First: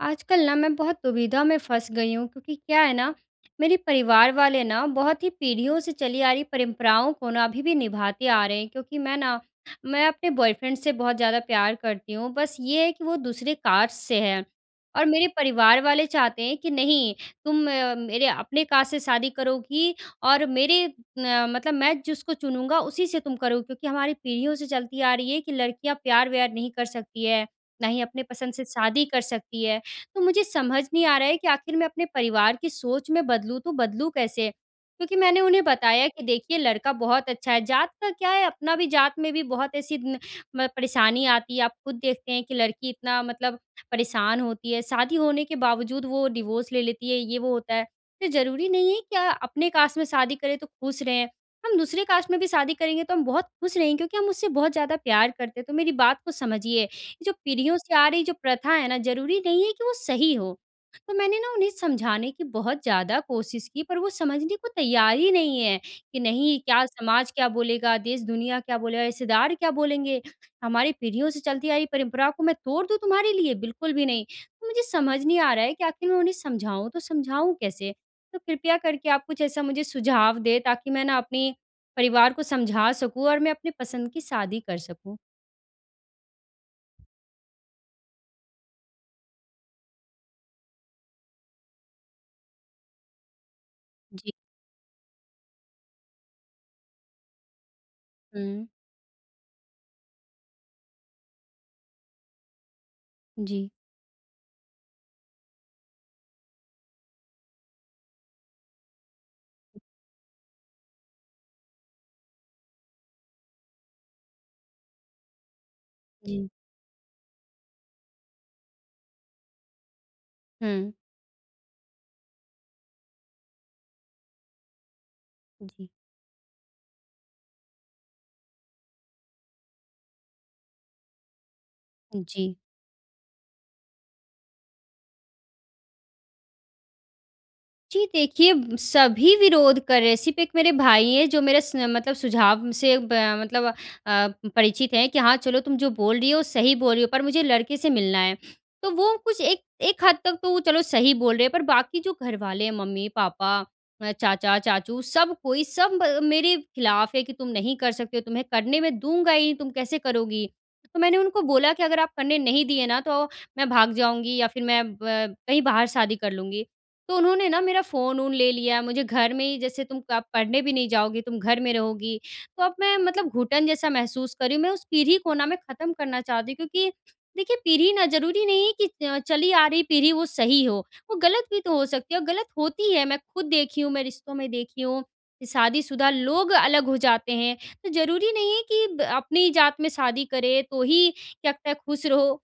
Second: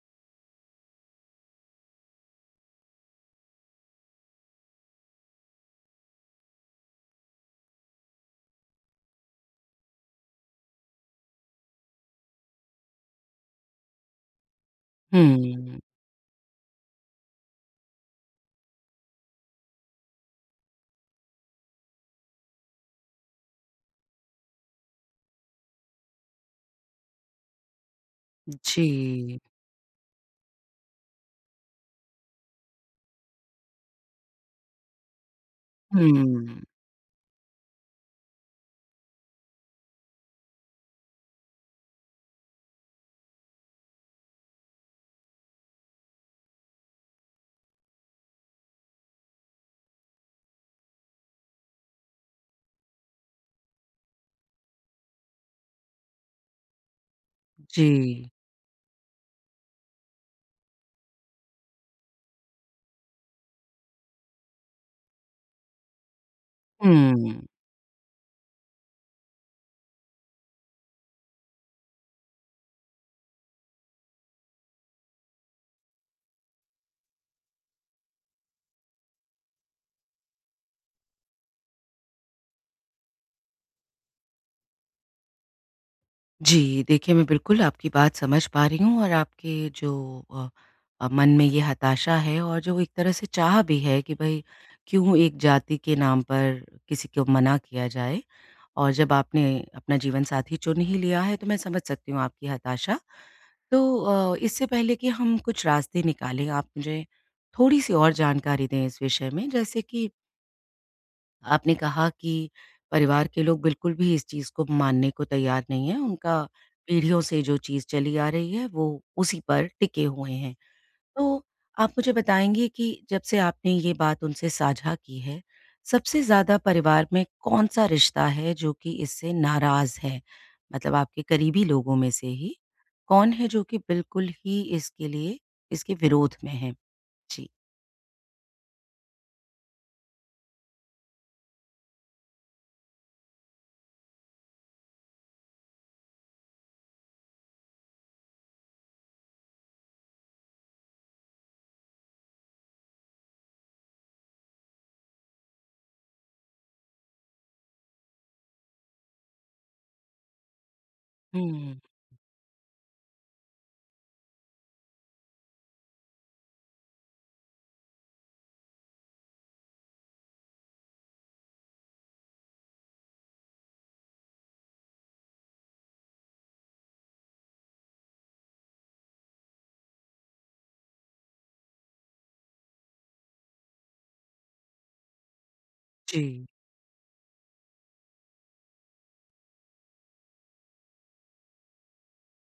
आजकल ना मैं बहुत दुविधा में फंस गई हूँ क्योंकि क्या है ना, मेरे परिवार वाले ना, बहुत ही पीढ़ियों से चली आ रही परंपराओं को ना अभी भी निभाते आ रहे हैं क्योंकि मैं ना, मैं अपने बॉयफ्रेंड से बहुत ज़्यादा प्यार करती हूँ। बस ये है कि वो दूसरे कास्ट से है और मेरे हुँ। परिवार वाले चाहते हैं कि, "नहीं, तुम मेरे अपने कास्ट से शादी करोगी और मेरे अ, मतलब मैं जिसको चुनूँगा, उसी से तुम करोगी क्योंकि हमारी पीढ़ियों से चलती आ रही है कि लड़कियाँ प्यार-व्यार नहीं कर सकती हैं, ना ही अपने पसंद से शादी कर जी। सकती हैं।" तो मुझे समझ नहीं आ रहा है कि आखिर मैं अपने परिवार की सोच मैं बदलूँ, तो बदलूँ कैसे? क्योंकि मैंने उन्हें बताया कि देखिए, हुँ। लड़का बहुत अच्छा है। जात का क्या है? अपना भी जात में भी बहुत ऐसी न म परेशानी आती है। आप खुद देखते हैं कि लड़की इतना मतलब परेशान होती है, शादी होने के बावजूद वो डाइवोर्स ले लेती है, ये-वो होता है। ये ज़रूरी नहीं है कि अ, अपने कास्ट में शादी करें, तो खुश रहें। हम दूसरी कास्ट में भी शादी करेंगे, तो हम बहुत खुश रहेंगे क्योंकि हम उससे बहुत ज़्यादा प्यार करते हैं, तो मेरी बात को समझिए। ये जो पीढ़ियों से आ रही जी। जो प्रथा है ना, ज़रूरी नहीं है कि वो सही हो। तो मैंने ना उन्हें समझाने की बहुत ज़्यादा कोशिश की, पर वो समझने को तैयार ही नहीं है कि, "नहीं, क्या समाज हुँ। क्या बोलेगा? देश-दुनिया क्या बोलेगा? रिश्तेदार क्या बोलेंगे? हमारी पीढ़ियों से चलती आ रही परंपरा को मैं तोड़ दूँ तुम्हारे लिए? बिल्कुल भी नहीं।" तो मुझे समझ नहीं आ रहा है कि आखिर मैं उन्हें समझाऊँ, तो समझाऊँ कैसे? तो कृपया करके आप कुछ ऐसा मुझे सुझाव दें, ताकि मैं ना अपने परिवार को समझा सकूँ और मैं अपनी पसंद की शादी कर सकूँ। जी, देखिए मैं बिल्कुल आपकी बात समझ पा रही हूँ और आपके जो अ, मन में ये हताशा है और जो एक तरह से चाह भी है कि जी। भई क्यों एक जाति के नाम पर किसी को मना किया जाए हुँ। और जब आपने अपना जीवनसाथी चुन ही लिया है, तो मैं समझ सकती हूँ आपकी हताशा। जी। तो अ, इससे पहले कि हम कुछ रास्ते निकालें आप मुझे थोड़ी-सी और जानकारी दें इस विषय में जैसे कि आपने कहा कि परिवार के लोग बिल्कुल भी इस चीज़ को मानने को तैयार नहीं हैं, उनका जी। पीढ़ियों से जो चीज़ चली आ रही है वो उसी पर टिके हुए हैं। हुँ। तो आप मुझे बताएँगे कि जब से आपने ये बात उनसे साझा की है जी। सबसे ज़्यादा परिवार में कौन-सा रिश्ता है जो कि इससे नाराज़ है। मतलब आपके करीबी लोगों में से ही जी। कौन है जो कि बिल्कुल ही इसके लिए इसके विरोध में हैं? जी। जी। देखिए, सभी विरोध कर रहे हैं सिर्फ़ एक मेरे भाई हैं जो मेरे स मतलब सुझाव से ब मतलब अ, परिचित हैं कि हाँ चलो तुम जो बोल रही हो सही बोल रही हो, पर मुझे लड़के से मिलना है। तो वो कुछ एक एक हद तक तो चलो सही बोल रहे हैं पर बाकी जो घर वाले हैं मम्मी-पापा, चाचा, चाचू सब कोई सब मेरे खिलाफ है कि तुम नहीं कर सकते हो तुम्हें करने मैं दूँगा ही नहीं तुम कैसे करोगी? तो मैंने उनको बोला हुँ। कि अगर आप करने नहीं दिए ना तो मैं भाग जाऊँगी या फ़िर मैं ब कहीं बाहर शादी कर लूँगी। तो उन्होंने ना मेरा फ़ोन-वोन ले लिया मुझे घर में ही जैसे, तुम कब पढ़ने भी नहीं जाओगी, तुम घर में रहोगी तो अब मैं मतलब घुटन जैसा महसूस कर रही हूँ। मैं उस पीढ़ी को ना मैं ख़त्म करना चाहती हूँ क्योंकि देखिए पीढ़ी ना ज़रूरी नहीं है कि अ, चली आ रही पीढ़ी वो सही हो वो गलत भी तो हो सकती है। और गलत होती है मैं खुद देखी हूँ, मैं रिश्तों में देखी हूँ कि शादीशुदा जी। लोग अलग हो जाते हैं। तो ज़रूरी नहीं है कि ब अपनी जात में शादी करें तो ही क्या पता ख़ुश रहो।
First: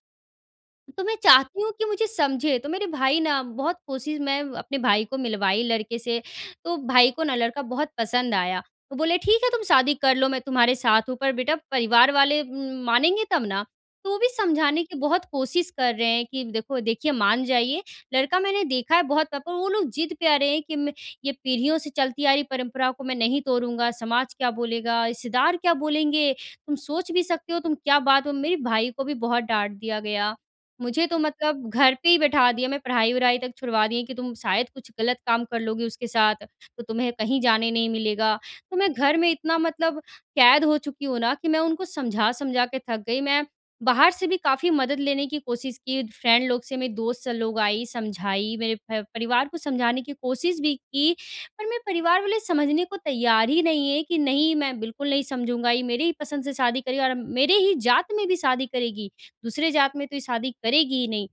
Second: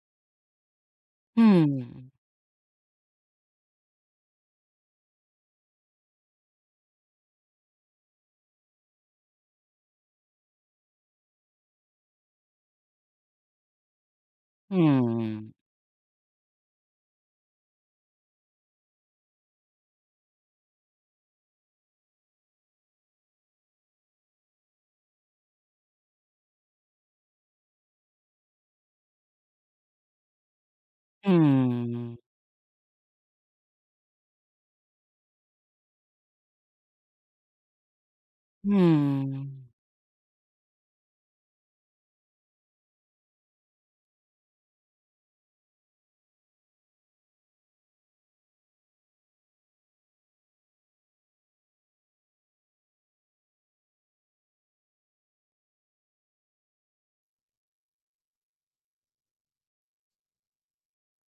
तो मैं चाहती हूँ कि मुझे हुँ। समझे, तो मेरे भाई ना बहुत कोशिश मैं अपने भाई को मिलवाई लड़के से, तो भाई को ना लड़का बहुत पसंद आया। वो बोले, "ठीक है तुम शादी कर लो, मैं तुम्हारे साथ हूँ पर बेटा, परिवार वाले उम, मानेंगे तब ना।" तो वो भी समझाने की बहुत हुँ। कोशिश कर रहे हैं कि देखो देखिए मान जाइए, लड़का मैंने देखा है बहुत पर वो लोग ज़िद पे अड़े हैं कि, "मैं ये पीढ़ियों से चलती आ रही परम्पराओं को मैं नहीं तोड़ूँगा, समाज क्या बोलेगा, रिश्तेदार क्या बोलेंगे, तुम सोच भी सकते हो तुम क्या बात हो।" मेरे भाई को भी बहुत डाँट दिया गया। मुझे तो मतलब हुँ, घर पे हुँ। ही बैठा दिया, मैं पढ़ाई-वढ़ाई तक छुड़वा दिए कि तुम शायद कुछ ग़लत काम कर लोगे उसके साथ तो तुम्हें कहीं जाने नहीं मिलेगा। तो मैं घर में हुँ। इतना मतलब कैद हो चुकी हूँ ना कि मैं उनको समझा-समझा के थक गई, मैं बाहर से भी काफ़ी मदद लेने की कोशिश की फ्रेंड लोग से, मेरे दोस्त लोग आई, समझाई मेरे प परिवार को समझाने की कोशिश भी की पर मेरे परिवार वाले समझने को तैयार ही नहीं है कि नहीं मैं बिल्कुल नहीं समझूँगा। ये मेरे ही पसंद से शादी करेगी और अब मेरे ही जात में भी शादी करेगी दूसरे जात में तो ये शादी करेगी ही नहीं।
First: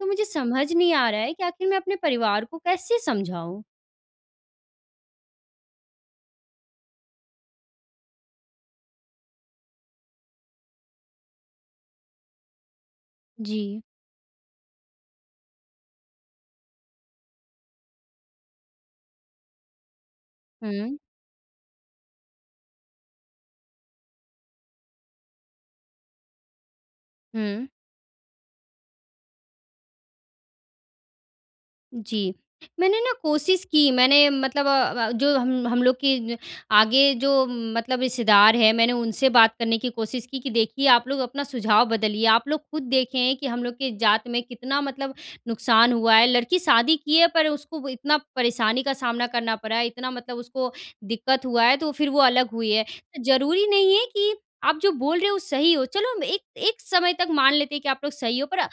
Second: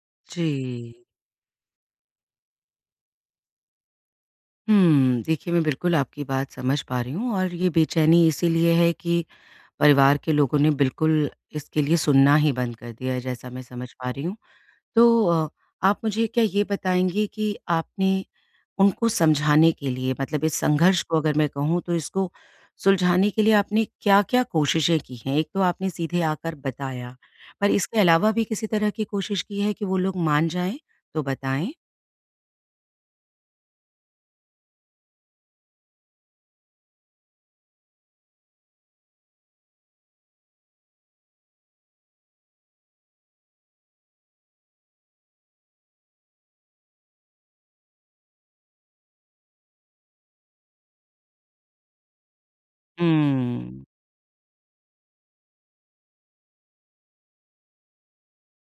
तो मुझे समझ नहीं जी। आ रहा है कि आख़िर मैं अपने परिवार को कैसे समझाऊँ? हुँ। देखिए, मैं बिल्कुल आपकी बात समझ पा रही हूँ और ये बेचैनी इसीलिए है कि परिवार के लोगों ने बिल्कुल इसके लिए सुनना ही बंद कर दिया है, जैसा मैं जी। समझ पा रही हूँ। तो अ, आप मुझे क्या ये बताएँगी कि आपने उनको समझाने के लिए मतलब इस हुँ। संघर्ष को अगर मैं कहूँ, तो इसको सुलझाने के लिए आपने क्या-क्या कोशिशें की हैं? एक तो आपने सीधे आकर बताया, हुँ। पर इसके अलावा भी किसी तरह की कोशिश की है कि वो लोग मान जाएँ? तो बताएँ। जी। मैंने ना कोशिश की मैंने मतलब अ अ, जो हम हम लोग की न आगे जो मतलब रिश्तेदार हैं, मैंने उनसे बात करने की कोशिश की देखिए, आप लोग अपना सुझाव बदलिए आप लोग खुद देखें हैं कि हम लोग के जात में कितना मतलब नुकसान हुआ है। लड़की शादी की है, पर उसको इतना परेशानी का सामना करना पड़ा है, इतना मतलब उसको दिक्कत हुआ है, तो फिर वो अलग हुई है। ज़रूरी हुँ। नहीं है कि आप जो बोल रहे हो, वो सही हो। चलो, हम एक एक समय तक मान लेते हैं कि आप लोग सही हो, पर अम,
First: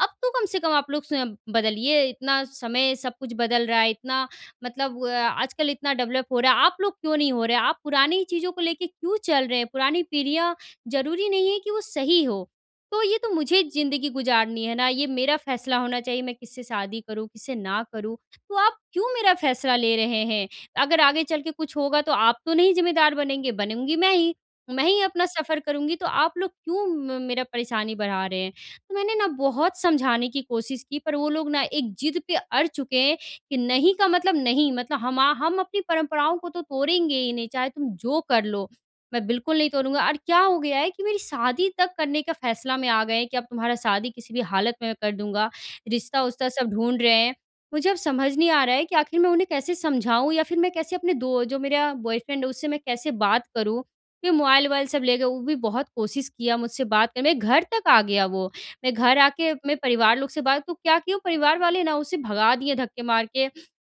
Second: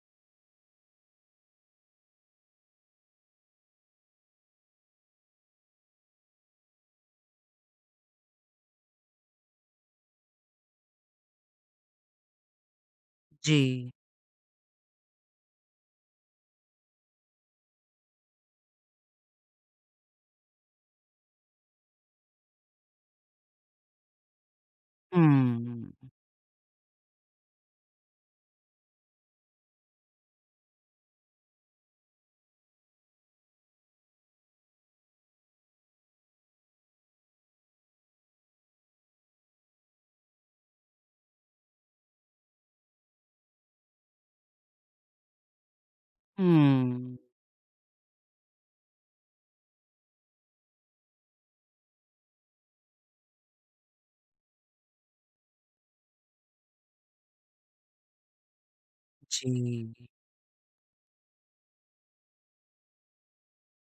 अब तो कम से कम आप लोग स्वयं बदलिए, इतना समय सब कुछ बदल रहा है। इतना मतलब अ, आजकल इतना डेवलप हो रहा है। आप लोग क्यों नहीं हो रहे? आप पुरानी ही चीज़ों को लेके क्यों चल रहे हैं? पुरानी पीढ़ियाँ, ज़रूरी नहीं है कि वो सही हों। तो ये तो मुझे जी। ज़िंदगी गुज़ारनी है ना, ये मेरा फ़ैसला होना चाहिए, मैं किससे शादी करूँ, किससे ना करूँ। तो आप क्यों मेरा फ़ैसला ले रहे हैं? अगर आगे चल के कुछ होगा, तो आप तो नहीं ज़िम्मेदार बनेंगे, बनूँगी मैं ही। मैं ही अपना सफ़र हुँ। करूँगी, तो आप लोग क्यों म मेरा परेशानी बढ़ा रहे हैं? तो मैंने ना बहुत समझाने की कोशिश की, पर वो लोग ना एक ज़िद पे अड़ चुके हैं कि, नहीं का मतलब नहीं। मतलब हमा हम अपनी परंपराओं को तो तोड़ेंगे ही नहीं, चाहे तुम जो कर लो। मैं बिल्कुल नहीं तोड़ूँगा और क्या हो गया है कि मेरी शादी तक करने का फ़ैसला में आ गए हैं कि, अब तुम्हारा शादी किसी भी हालत में मैं कर दूँगा। रिश्ता-वुश्ता सब ढूँढ रहे हुँ। हैं। मुझे अब समझ नहीं आ रहा है कि आखिर मैं उन्हें कैसे समझाऊँ या फिर मैं कैसे अपने दो जो मेरा बॉयफ्रेंड है, उससे मैं कैसे बात करूँ? क्योंकि मोबाइल-वोबाइल सब ले गए। वो भी बहुत कोशिश किया मुझसे बात कर मेरे घर तक आ गया वो। मेरे घर आके मेरे जी। परिवार लोग से बात तो क्या किये वो, परिवार वाले ना उसे भगा दिए धक्के मार के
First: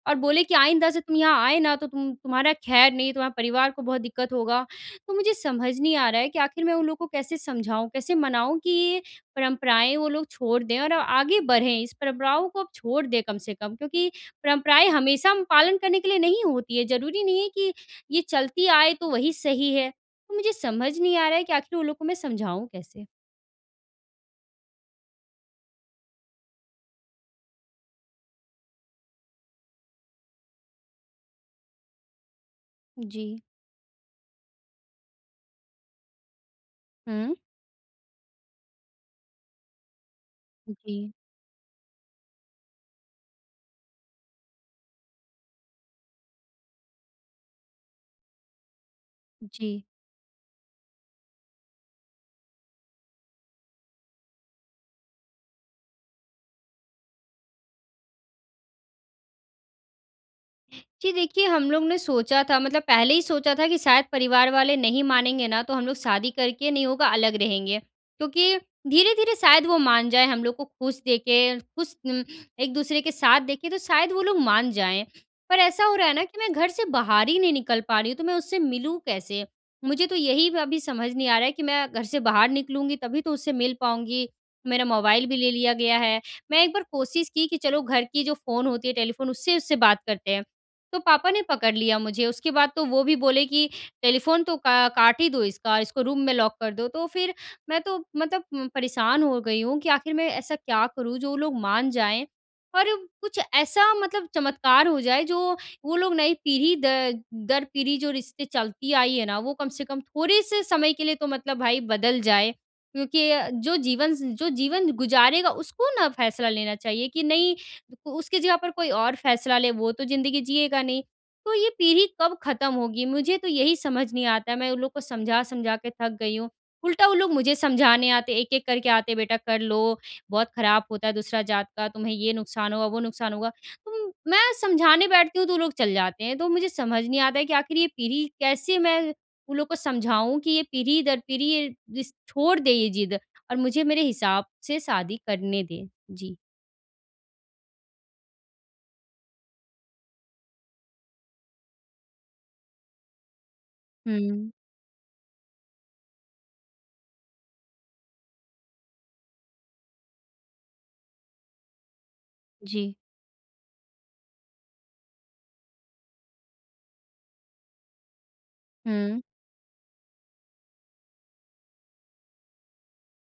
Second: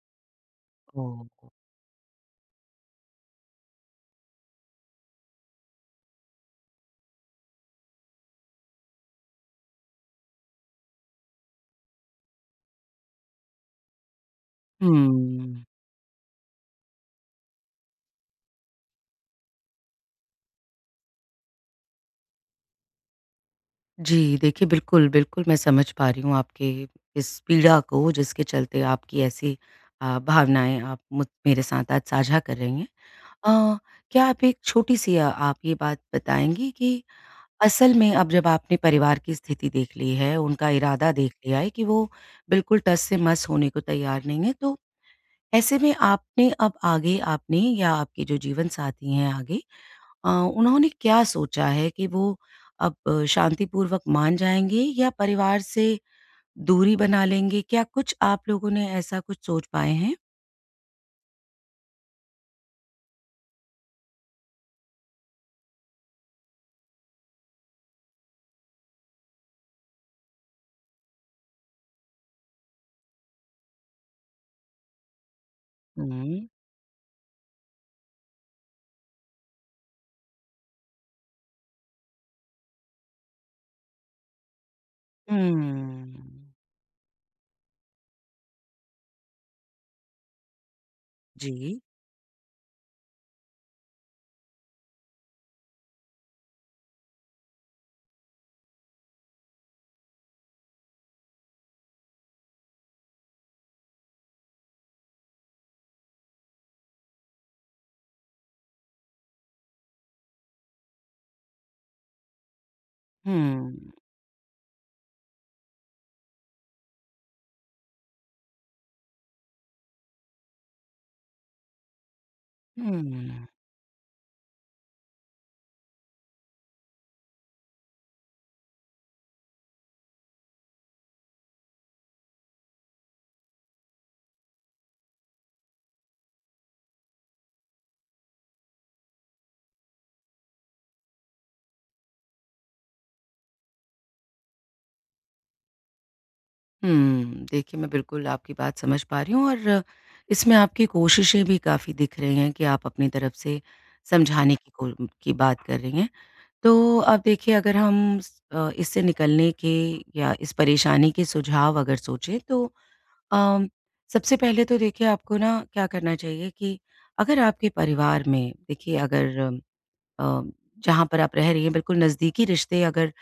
और बोले कि आइंदा से तुम यहाँ हाँ। आए ना, तो तुम तुम्हारा ख़ैर नहीं, तुम्हारे परिवार को बहुत दिक्कत होगा। तो मुझे समझ नहीं आ रहा है कि आखिर मैं उन लोगों को कैसे समझाऊँ? कैसे मनाऊँ कि परंपराएँ वो लोग छोड़ दें और आगे बढ़ें? इस परंपराओं को अब छोड़ दें कम से कम क्योंकि परंपराएँ हमेशा हम हुँ। पालन करने के लिए नहीं होती हैं। ज़रूरी नहीं है कि ये चलती आए, तो वही सही है। तो मुझे समझ नहीं आ रहा है कि आखिर वो लोग को मैं समझाऊँ कैसे। जी देखिए बिल्कुल, बिल्कुल मैं समझ पा रही हूँ आपके इस पीड़ा को जिसके चलते आपकी ऐसी अ, भावनाएँ आप मुझ मेरे साथ आज साझा कर रही हैं जी। अ, क्या आप एक छोटी-सी अ आप ये बात बताएँगी कि हुँ। असल में अब जब आपने परिवार की स्थिति देख ली है उनका जी। इरादा देख लिया है कि वो बिल्कुल टस-से-मस होने को तैयार नहीं है, तो ऐसे में आपने अब आगे आपने या आपके जो जीवनसाथी हैं आगे जी। अ, उन्होंने क्या सोचा है कि वो अब शांतिपूर्वक मान जाएँगे या परिवार से दूरी बना लेंगे? क्या कुछ आप लोगों ने ऐसा कुछ सोच पाए हैं? जी देखिए, हम लोग ने सोचा था मतलब पहले ही सोचा था कि शायद परिवार वाले नहीं मानेंगे ना तो हम लोग शादी करके नहीं होगा अलग रहेंगे। क्योंकि धीरे-धीरे शायद वो मान जाएँ हम लोग को ख़ुश देखे ख़ुश उम, एक दूसरे के साथ देखे तो शायद वो लोग मान जाएँ। पर ऐसा हो रहा है न कि हुँ। मैं घर से बाहर ही नहीं निकल पा रही हूँ तो मैं उससे मिलूँ कैसे। मुझे तो यही अभी समझ नहीं आ रहा है कि मैं घर से बाहर निकलूँगी तभी तो उससे मिल पाऊँगी। मेरा मोबाइल भी ले लिया गया है। हुँ। मैं 1 बार कोशिश की कि चलो घर की जो फ़ोन होती है टेलीफ़ोन उससे उससे बात करते हैं। तो पापा ने पकड़ जी लिया मुझे उसके बाद तो वो भी बोले कि, "टेलीफ़ोन तो का काट ही दो इसका। इसको रूम में लॉक कर दो।" तो फ़िर मैं तो मतलब उम, परेशान हो गई हूँ कि आख़िर मैं ऐसा क्या करूँ जो वो लोग मान जाएँ। और कुछ ऐसा मतलब चमत्कार हो जाए जो वो लोग नई पीढ़ी द दर पीढ़ी जो रिश्ते चलती आई हैं न वो कम से कम थोड़े-से समय के लिए तो मतलब भाई बदल जाएँ। क्योंकि अ, जो हुँ। जीवन ज जो जीवन गुज़ारेगा उसको ना फ़ैसला लेना चाहिए कि नहीं उसकी जगह पर कोई और फ़ैसला ले वो तो ज़िंदगी जिएगा नहीं। तो ये पीढ़ी कब ख़त्म होगी मुझे हुँ। तो यही समझ नहीं आता मैं उन लोग को समझा-समझा के थक गई हूँ। उल्टा वो लोग मुझे समझाने आते हैं एक-एक करके आते हैं बेटा कर लो बहुत ख़राब होता है दूसरा जात का तुम्हें ये नुकसान होगा वो नुकसान होगा। तो मैं समझाने बैठती हूँ तो वो लोग चले जाते हैं तो मुझे समझ नहीं आता है कि आख़िर ये पीढ़ी कैसे मैं उन लोगों को समझाऊँ कि ये पीढ़ी दर पीढ़ी ये रिश छोड़ दे ये ज़िद और मुझे मेरे हिसाब से शादी करने दें। जी। हुँ। देखिए, मैं बिल्कुल आपकी बात समझ पा रही हूँ और इसमें आपकी कोशिशें भी काफ़ी दिख रही हैं कि आप अपनी तरफ से हुँ। समझाने की कोल्म की बात कर रही हैं। तो अब देखिए, अगर हम स अ, इससे निकलने के या इस परेशानी के सुझाव अगर सोचें, तो जी। अ, सबसे पहले तो देखिए, आपको ना क्या करना चाहिए कि अगर आपके परिवार में, देखिए, हुँ। अगर अ, जहाँ पर आप रह रही हैं, बिल्कुल नज़दीकी रिश्ते अगर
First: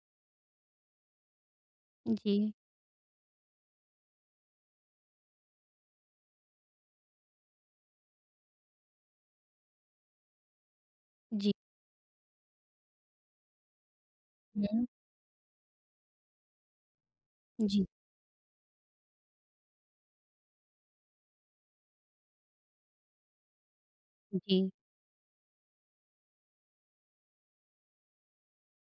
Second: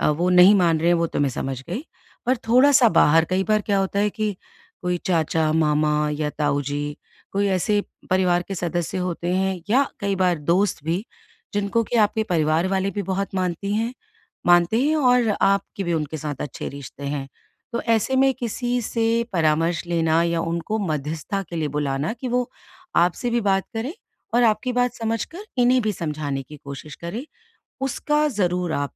अ, वो नहीं मान रहे हैं, वो तो मैं समझ गई। पर जी। थोड़ा-सा बाहर कई बार क्या होता है कि कोई चाचा-मामा या ताऊ जी, कोई ऐसे परिवार के सदस्य होते हैं या कई बार दोस्त भी, जी। जिनको कि आपके परिवार वाले भी बहुत मानती हैं मानते हुँ। हैं और आपकी भी उनके साथ अच्छे रिश्ते हैं। तो जी। ऐसे में किसी से परामर्श लेना या उनको मध्यस्थता के लिए बुलाना कि वो आपसे भी बात करें और जी। आपकी बात समझकर, इन्हें भी समझाने की कोशिश करें। उसका ज़रूर आप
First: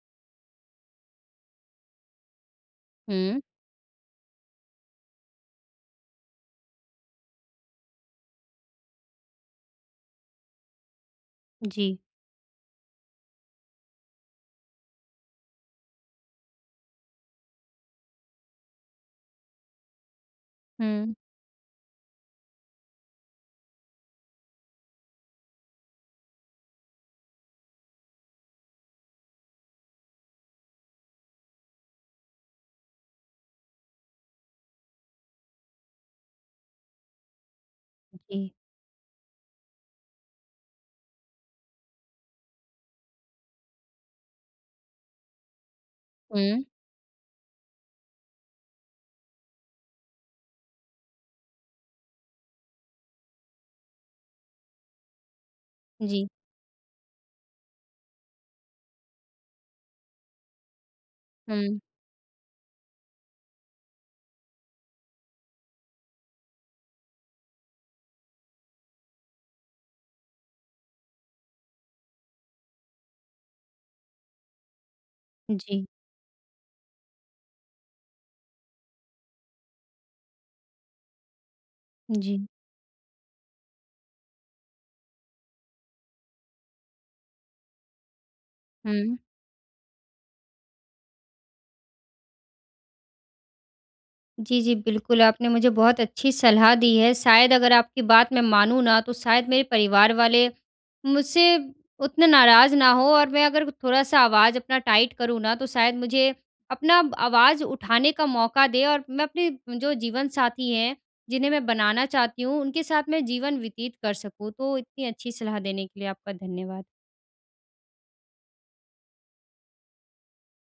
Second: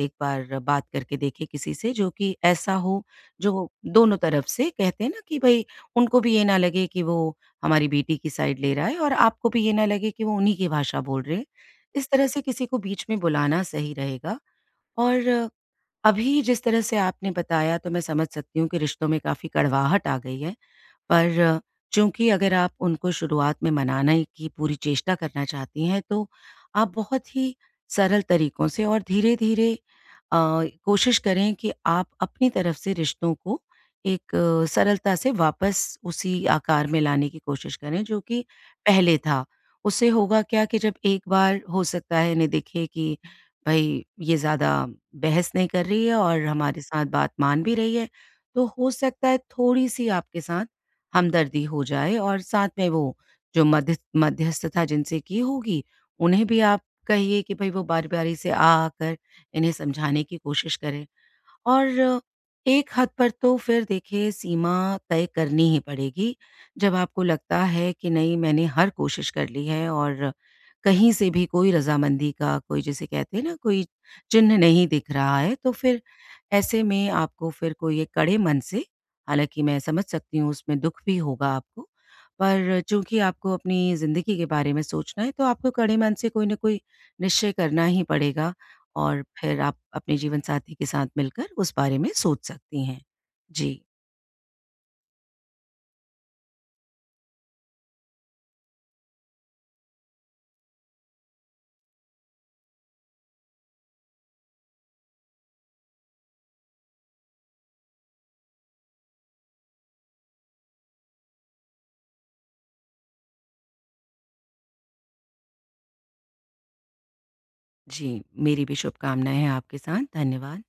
एक बार बात करके देखें किसी से, जो कि ऐसा हो, हुँ। जो दोनों तरफ से, कहते हैं ना कि भई, उनको भी ये ना लगे कि वो हमारी बेटी की साइड ले रहा है और आपको भी ये ना लगे कि वो उन्हीं की भाषा बोल रहे हैं। जी। इस तरह से किसी को बीच में बुलाना सही रहेगा और अभी जिस तरह से आपने बताया, तो मैं समझ सकती हूँ कि रिश्तों में काफ़ी कड़वाहट आ गई है। हुँ। पर चूँकि, अगर आप उनको शुरुआत में मनाने की पूरी चेष्टा करना चाहती हैं, तो आप बहुत ही सरल तरीकों से और धीरे-धीरे अ, कोशिश करें कि आप अपनी तरफ से रिश्तों को एक सरलता से वापस उसी आकार में लाने की कोशिश करें, जो कि जी। पहले था। उससे होगा क्या कि जब एक बार हो सकता है, इन्हें दिखे कि, "भई, ये ज़्यादा बहस नहीं कर रही है और हुँ। हमारे साथ बात मान भी रही है।" तो हो सकता है, थोड़ी-सी आपके साथ हमदर्दी हो जाए और साथ में वो, जो मध्यस मध्यस्थता जिनसे की होगी, जी। उन्हें भी आप कहिए कि भई, वो बारी-बारी से आ आकर इन्हें समझाने की कोशिश करें हुँ। और एक हद पर तो फिर देखिए, सीमा तय करनी ही पड़ेगी। जब आपको लगता है कि नहीं, मैंने हर कोशिश कर ली है और कहीं से भी कोई रज़ामंदी का कोई, जिसे कहते हैं ना, कोई चिन्ह नहीं दिख रहा है, तो जी। फिर ऐसे में आपको फिर कोई एक कड़े मन से हालाँकि मैं समझ सकती हूँ, उसमें दुख भी होगा आपको। जी। पर चूँकि आपको अपनी ज़िंदगी के बारे में सोचना है, तो आपको कड़े मन से कोई न कोई निश्चय करना ही पड़ेगा हुँ। और फिर आप अपने जीवनसाथी के साथ मिलकर उस बारे में सोच सकती हैं। जी। जी, जी। बिल्कुल, आपने मुझे बहुत अच्छी सलाह दी है। शायद अगर आपकी बात मैं मानूँ ना, तो शायद मेरे परिवार वाले मुझसे उतने नाराज़ ना हों और मैं अगर थोड़ा-सा आवाज़ अपना टाइट करूँ ना, तो शायद मुझे अपना आवाज़ उठाने का मौका दें और मैं अपने जो जीवन साथी हैं, जिन्हें मैं बनाना चाहती हूँ, उनके साथ मैं जीवन व्यतीत कर सकूँ। तो इतनी अच्छी सलाह देने के लिए आपका धन्यवाद। जी। मेरी भी शुभकामनाएँ हैं आपके साथ, धन्यवाद।